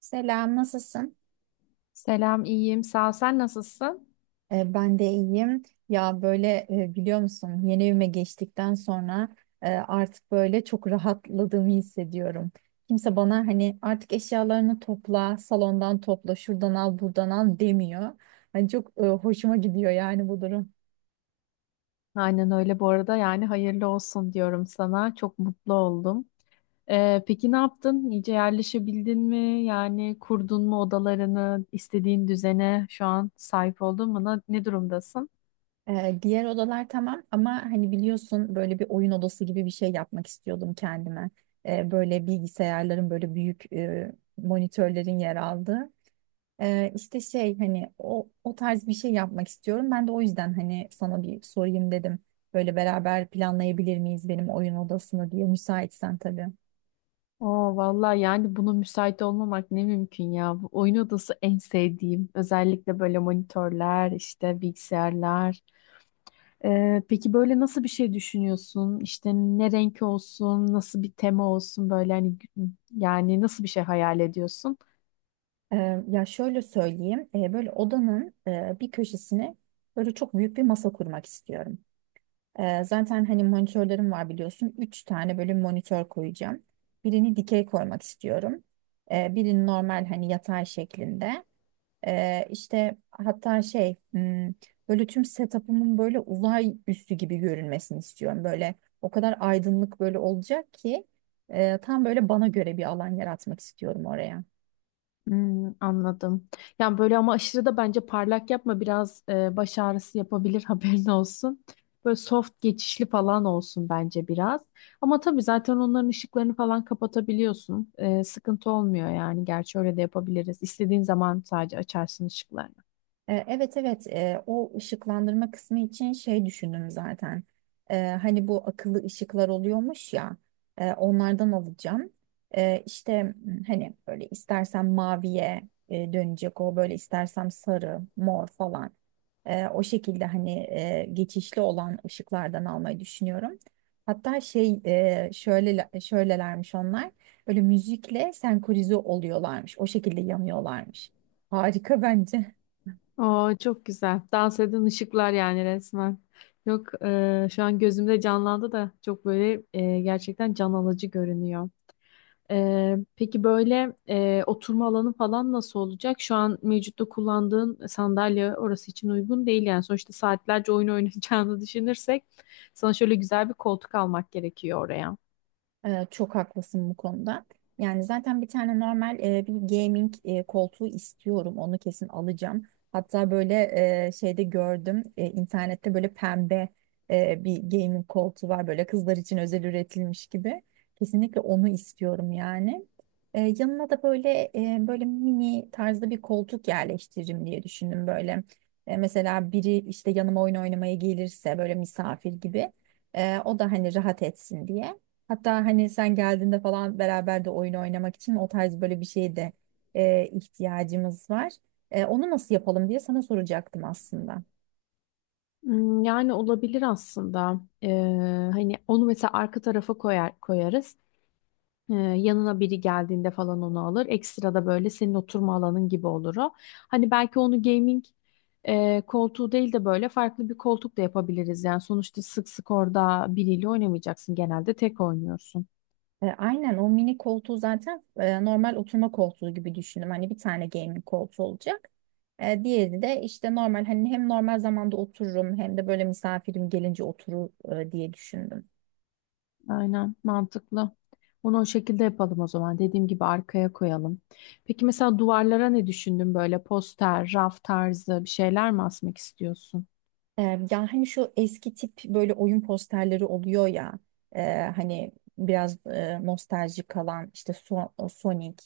Selam, nasılsın? Selam, iyiyim. Sağ ol. Sen nasılsın? Ben de iyiyim. Ya böyle biliyor musun yeni evime geçtikten sonra artık böyle çok rahatladığımı hissediyorum. Kimse bana hani artık eşyalarını topla, salondan topla, şuradan al, buradan al demiyor. Hani çok hoşuma gidiyor yani bu durum. Aynen öyle bu arada. Yani hayırlı olsun diyorum sana. Çok mutlu oldum. Peki ne yaptın? İyice yerleşebildin mi? Yani kurdun mu odalarını, istediğin düzene şu an sahip oldun mu? Ne durumdasın? Diğer odalar tamam ama hani biliyorsun böyle bir oyun odası gibi bir şey yapmak istiyordum kendime. Böyle bilgisayarların böyle büyük monitörlerin yer aldığı. İşte şey hani o tarz bir şey yapmak istiyorum. Ben de o yüzden hani sana bir sorayım dedim. Böyle beraber planlayabilir miyiz benim oyun odasını diye müsaitsen tabii. Oo vallahi yani buna müsait olmamak ne mümkün ya. Bu oyun odası en sevdiğim. Özellikle böyle monitörler, işte bilgisayarlar. Peki böyle nasıl bir şey düşünüyorsun? İşte ne renk olsun, nasıl bir tema olsun böyle hani gü- yani nasıl bir şey hayal ediyorsun? Ya şöyle söyleyeyim. Böyle odanın bir köşesine böyle çok büyük bir masa kurmak istiyorum. Zaten hani monitörlerim var biliyorsun. Üç tane böyle monitör koyacağım. Birini dikey koymak istiyorum. Birini normal hani yatay şeklinde. İşte hatta şey böyle tüm setup'ımın böyle uzay üssü gibi görünmesini istiyorum. Böyle o kadar aydınlık böyle olacak ki tam böyle bana göre bir alan yaratmak istiyorum oraya. Hmm, anladım. Yani böyle ama aşırı da bence parlak yapma biraz baş ağrısı yapabilir haberin olsun. Böyle soft geçişli falan olsun bence biraz. Ama tabii zaten onların ışıklarını falan kapatabiliyorsun. Sıkıntı olmuyor yani. Gerçi öyle de yapabiliriz. İstediğin zaman sadece açarsın ışıkları. Evet, evet. O ışıklandırma kısmı için şey düşündüm zaten. Hani bu akıllı ışıklar oluyormuş ya onlardan alacağım. İşte hani böyle istersem maviye dönecek o böyle istersem sarı, mor falan. O şekilde hani geçişli olan ışıklardan almayı düşünüyorum. Hatta şey şöyle şöylelermiş onlar. Böyle müzikle senkronize oluyorlarmış. O şekilde yanıyorlarmış. Harika bence. Oo, çok güzel. Dans eden ışıklar yani resmen. Yok şu an gözümde canlandı da çok böyle gerçekten can alıcı görünüyor. Peki böyle oturma alanı falan nasıl olacak? Şu an mevcutta kullandığın sandalye orası için uygun değil yani. Sonuçta saatlerce oyun oynayacağını düşünürsek sana şöyle güzel bir koltuk almak gerekiyor oraya. Çok haklısın bu konuda. Yani zaten bir tane normal bir gaming koltuğu istiyorum. Onu kesin alacağım. Hatta böyle şeyde gördüm internette böyle pembe bir gaming koltuğu var. Böyle kızlar için özel üretilmiş gibi. Kesinlikle onu istiyorum yani. Yanına da böyle böyle mini tarzda bir koltuk yerleştiririm diye düşündüm böyle. Mesela biri işte yanıma oyun oynamaya gelirse böyle misafir gibi. O da hani rahat etsin diye. Hatta hani sen geldiğinde falan beraber de oyun oynamak için o tarz böyle bir şeye de ihtiyacımız var. Onu nasıl yapalım diye sana soracaktım aslında. Hmm, yani olabilir aslında. Hani onu mesela arka tarafa koyarız. Yanına biri geldiğinde falan onu alır. Ekstra da böyle senin oturma alanın gibi olur o. Hani belki onu gaming koltuğu değil de böyle farklı bir koltuk da yapabiliriz. Yani sonuçta sık sık orada biriyle oynamayacaksın. Genelde tek oynuyorsun. Aynen o mini koltuğu zaten normal oturma koltuğu gibi düşündüm. Hani bir tane gaming koltuğu olacak. Diğeri de işte normal hani hem normal zamanda otururum hem de böyle misafirim gelince oturur diye düşündüm. Aynen mantıklı. Onu o şekilde yapalım o zaman. Dediğim gibi arkaya koyalım. Peki mesela duvarlara ne düşündün? Böyle poster, raf tarzı bir şeyler mi asmak istiyorsun? E, Ya hani şu eski tip böyle oyun posterleri oluyor ya hani biraz nostaljik kalan işte Sonic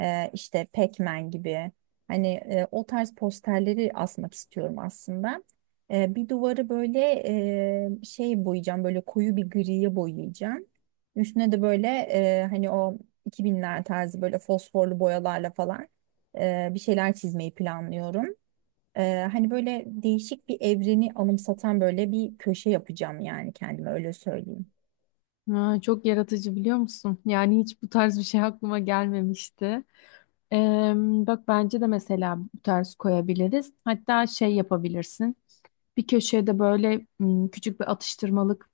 işte Pac-Man gibi hani o tarz posterleri asmak istiyorum aslında. Bir duvarı böyle şey boyayacağım böyle koyu bir griye boyayacağım. Üstüne de böyle hani o 2000'ler tarzı böyle fosforlu boyalarla falan bir şeyler çizmeyi planlıyorum. Hani böyle değişik bir evreni anımsatan böyle bir köşe yapacağım yani kendime öyle söyleyeyim. Ha, çok yaratıcı biliyor musun? Yani hiç bu tarz bir şey aklıma gelmemişti. Eee, Bak bence de mesela bu tarz koyabiliriz. Hatta şey yapabilirsin. Bir köşeye de böyle küçük bir atıştırmalık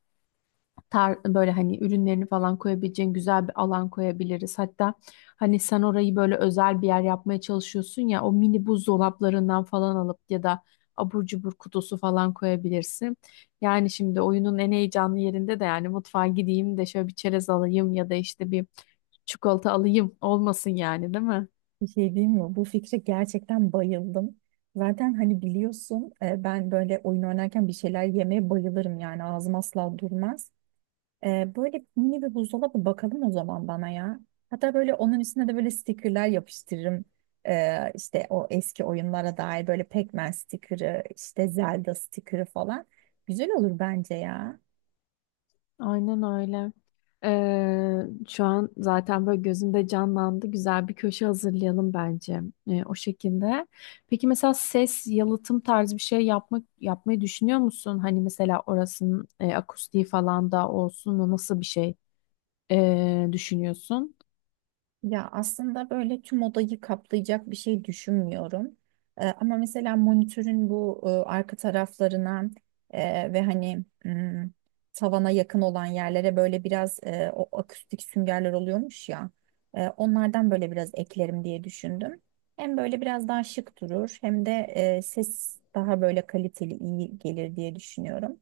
böyle hani ürünlerini falan koyabileceğin güzel bir alan koyabiliriz. Hatta hani sen orayı böyle özel bir yer yapmaya çalışıyorsun ya o mini buzdolaplarından falan alıp ya da abur cubur kutusu falan koyabilirsin. Yani şimdi oyunun en heyecanlı yerinde de yani mutfağa gideyim de şöyle bir çerez alayım ya da işte bir çikolata alayım olmasın yani değil mi? Bir şey diyeyim mi? Bu fikre gerçekten bayıldım. Zaten hani biliyorsun ben böyle oyun oynarken bir şeyler yemeye bayılırım yani ağzım asla durmaz. Böyle mini bir buzdolabı bakalım o zaman bana ya. Hatta böyle onun üstüne de böyle stickerler yapıştırırım. İşte o eski oyunlara dair böyle Pac-Man stickerı, işte Zelda stickerı falan. Güzel olur bence ya. Aynen öyle. Şu an zaten böyle gözümde canlandı. Güzel bir köşe hazırlayalım bence o şekilde. Peki mesela ses yalıtım tarzı bir şey yapmayı düşünüyor musun? Hani mesela orasının akustiği falan da olsun. Nasıl bir şey düşünüyorsun? Ya aslında böyle tüm odayı kaplayacak bir şey düşünmüyorum. Ama mesela monitörün bu arka taraflarına ve hani tavana yakın olan yerlere böyle biraz o akustik süngerler oluyormuş ya. Onlardan böyle biraz eklerim diye düşündüm. Hem böyle biraz daha şık durur hem de ses daha böyle kaliteli iyi gelir diye düşünüyorum.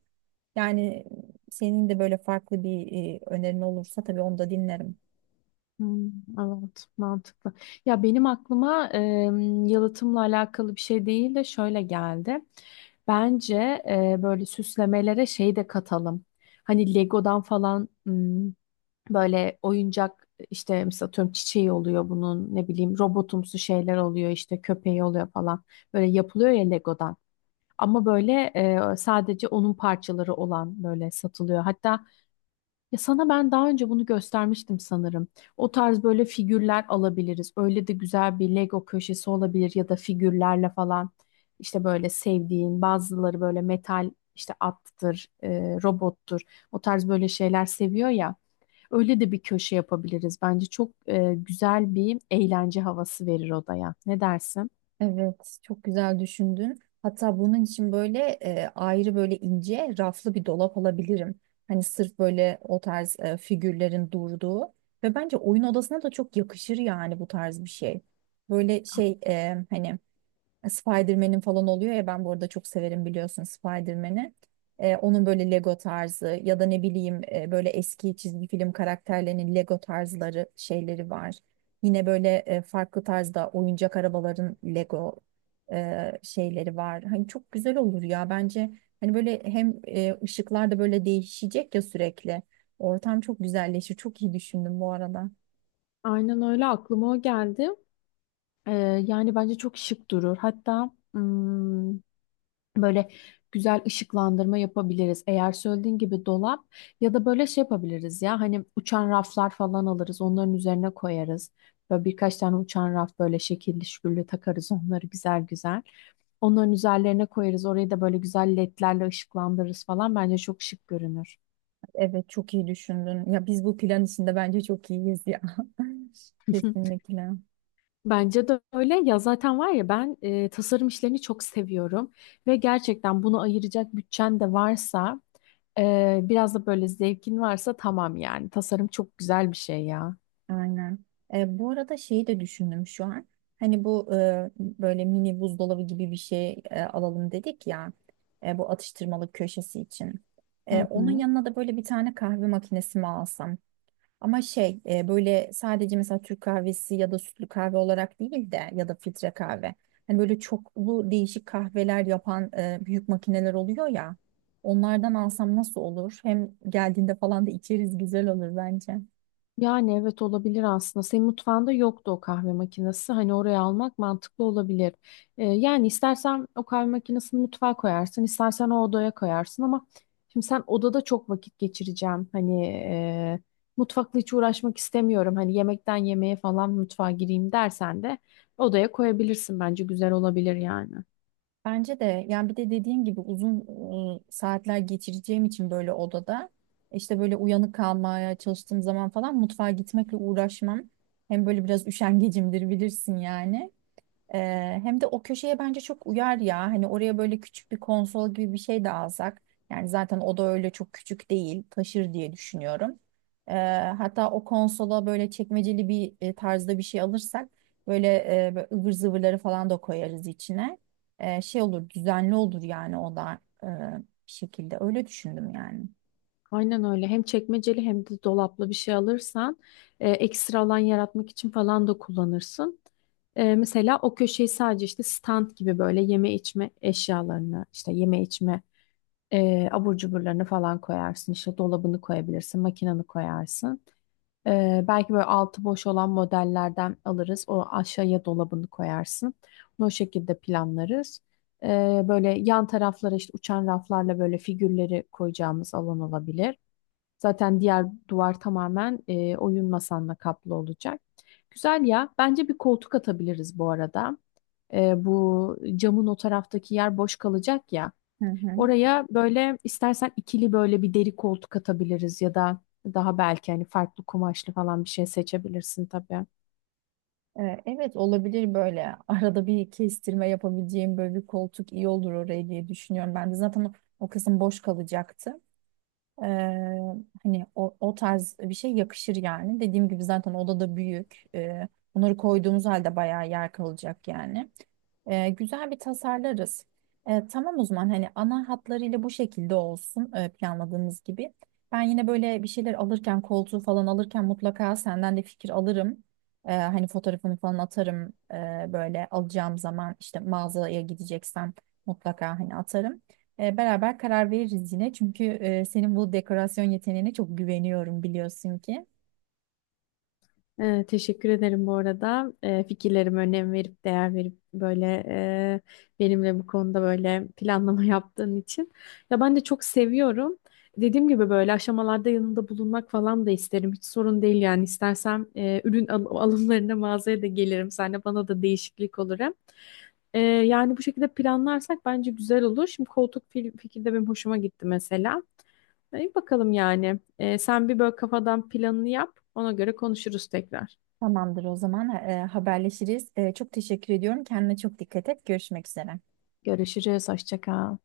Yani senin de böyle farklı bir önerin olursa tabii onu da dinlerim. Hmm, evet, mantıklı. Ya benim aklıma yalıtımla alakalı bir şey değil de şöyle geldi. Bence böyle süslemelere şey de katalım. Hani Lego'dan falan hmm, böyle oyuncak işte mesela atıyorum çiçeği oluyor bunun ne bileyim robotumsu şeyler oluyor işte köpeği oluyor falan. Böyle yapılıyor ya Lego'dan. Ama böyle sadece onun parçaları olan böyle satılıyor. Hatta ya sana ben daha önce bunu göstermiştim sanırım. O tarz böyle figürler alabiliriz. Öyle de güzel bir Lego köşesi olabilir ya da figürlerle falan. İşte böyle sevdiğin bazıları böyle metal işte attır, robottur. O tarz böyle şeyler seviyor ya. Öyle de bir köşe yapabiliriz. Bence çok güzel bir eğlence havası verir odaya. Ne dersin? Evet, çok güzel düşündün. Hatta bunun için böyle ayrı böyle ince raflı bir dolap alabilirim. Hani sırf böyle o tarz figürlerin durduğu ve bence oyun odasına da çok yakışır yani bu tarz bir şey. Böyle şey hani Spider-Man'in falan oluyor ya ben bu arada çok severim biliyorsun Spider-Man'i. Onun böyle Lego tarzı ya da ne bileyim böyle eski çizgi film karakterlerinin Lego tarzları şeyleri var. Yine böyle farklı tarzda oyuncak arabaların Lego şeyleri var. Hani çok güzel olur ya bence. Hani böyle hem ışıklar da böyle değişecek ya sürekli. Ortam çok güzelleşir. Çok iyi düşündüm bu arada. Aynen öyle aklıma o geldi. Ee, Yani bence çok şık durur. Hatta böyle güzel ışıklandırma yapabiliriz. Eğer söylediğin gibi dolap ya da böyle şey yapabiliriz ya hani uçan raflar falan alırız onların üzerine koyarız. Böyle birkaç tane uçan raf böyle şekilli şükürlü takarız onları güzel güzel. Onların üzerlerine koyarız. Orayı da böyle güzel ledlerle ışıklandırırız falan. Bence çok şık görünür. Evet, çok iyi düşündün. Ya biz bu plan içinde bence çok iyiyiz ya. Kesinlikle. Bence de öyle. Ya zaten var ya ben tasarım işlerini çok seviyorum ve gerçekten bunu ayıracak bütçen de varsa biraz da böyle zevkin varsa tamam yani. Tasarım çok güzel bir şey ya. Aynen. Bu arada şeyi de düşündüm şu an. Hani bu böyle mini buzdolabı gibi bir şey alalım dedik ya. Bu atıştırmalık köşesi için. Hı Onun hı. yanına da böyle bir tane kahve makinesi mi alsam? Ama şey böyle sadece mesela Türk kahvesi ya da sütlü kahve olarak değil de ya da filtre kahve. Hani böyle çoklu değişik kahveler yapan büyük makineler oluyor ya. Onlardan alsam nasıl olur? Hem geldiğinde falan da içeriz güzel olur bence. Yani evet olabilir aslında. Senin mutfağında yoktu o kahve makinesi. Hani oraya almak mantıklı olabilir. Yani istersen o kahve makinesini mutfağa koyarsın, istersen o odaya koyarsın ama şimdi sen odada çok vakit geçireceğim. Hani mutfakla hiç uğraşmak istemiyorum. Hani yemekten yemeğe falan mutfağa gireyim dersen de odaya koyabilirsin. Bence güzel olabilir yani. Bence de yani bir de dediğim gibi uzun saatler geçireceğim için böyle odada işte böyle uyanık kalmaya çalıştığım zaman falan mutfağa gitmekle uğraşmam. Hem böyle biraz üşengecimdir bilirsin yani. Hem de o köşeye bence çok uyar ya. Hani oraya böyle küçük bir konsol gibi bir şey de alsak. Yani zaten o da öyle çok küçük değil. Taşır diye düşünüyorum. Ee, Hatta o konsola böyle çekmeceli bir tarzda bir şey alırsak böyle, böyle ıvır zıvırları falan da koyarız içine. Şey olur, düzenli olur yani o da bir şekilde. Öyle düşündüm yani. Aynen öyle. Hem çekmeceli hem de dolaplı bir şey alırsan ekstra alan yaratmak için falan da kullanırsın. Mesela o köşeyi sadece işte stand gibi böyle yeme içme eşyalarını, işte yeme içme abur cuburlarını falan koyarsın. İşte dolabını koyabilirsin, makinanı koyarsın. Belki böyle altı boş olan modellerden alırız. O aşağıya dolabını koyarsın. Bunu o şekilde planlarız. E, Böyle yan taraflara işte uçan raflarla böyle figürleri koyacağımız alan olabilir. Zaten diğer duvar tamamen oyun masanla kaplı olacak. Güzel ya. Bence bir koltuk atabiliriz bu arada. Bu camın o taraftaki yer boş kalacak ya. Hı hı. Oraya böyle istersen ikili böyle bir deri koltuk atabiliriz ya da daha belki hani farklı kumaşlı falan bir şey seçebilirsin tabii. Evet, olabilir böyle arada bir kestirme yapabileceğim böyle bir koltuk iyi olur oraya diye düşünüyorum. Ben de zaten o kısım boş kalacaktı. Ee, Hani o tarz bir şey yakışır yani. Dediğim gibi zaten odada büyük. Bunları koyduğumuz halde bayağı yer kalacak yani. Güzel bir tasarlarız. Tamam o zaman hani ana hatlarıyla bu şekilde olsun planladığımız gibi. Ben yine böyle bir şeyler alırken koltuğu falan alırken mutlaka senden de fikir alırım. Hani fotoğrafını falan atarım böyle alacağım zaman işte mağazaya gideceksem mutlaka hani atarım. Beraber karar veririz yine. Çünkü senin bu dekorasyon yeteneğine çok güveniyorum biliyorsun ki. Teşekkür ederim bu arada. Fikirlerime önem verip değer verip böyle e, benimle bu konuda böyle planlama yaptığın için. Ya ben de çok seviyorum. Dediğim gibi böyle aşamalarda yanında bulunmak falan da isterim. Hiç sorun değil yani. İstersem ürün alımlarına mağazaya da gelirim. Sen de bana da değişiklik olur hem. Yani bu şekilde planlarsak bence güzel olur. Şimdi koltuk fikri de benim hoşuma gitti mesela. İyi bakalım yani. Sen bir böyle kafadan planını yap. Ona göre konuşuruz tekrar. Tamamdır o zaman haberleşiriz. Çok teşekkür ediyorum. Kendine çok dikkat et. Görüşmek üzere. Görüşürüz. Hoşça kal.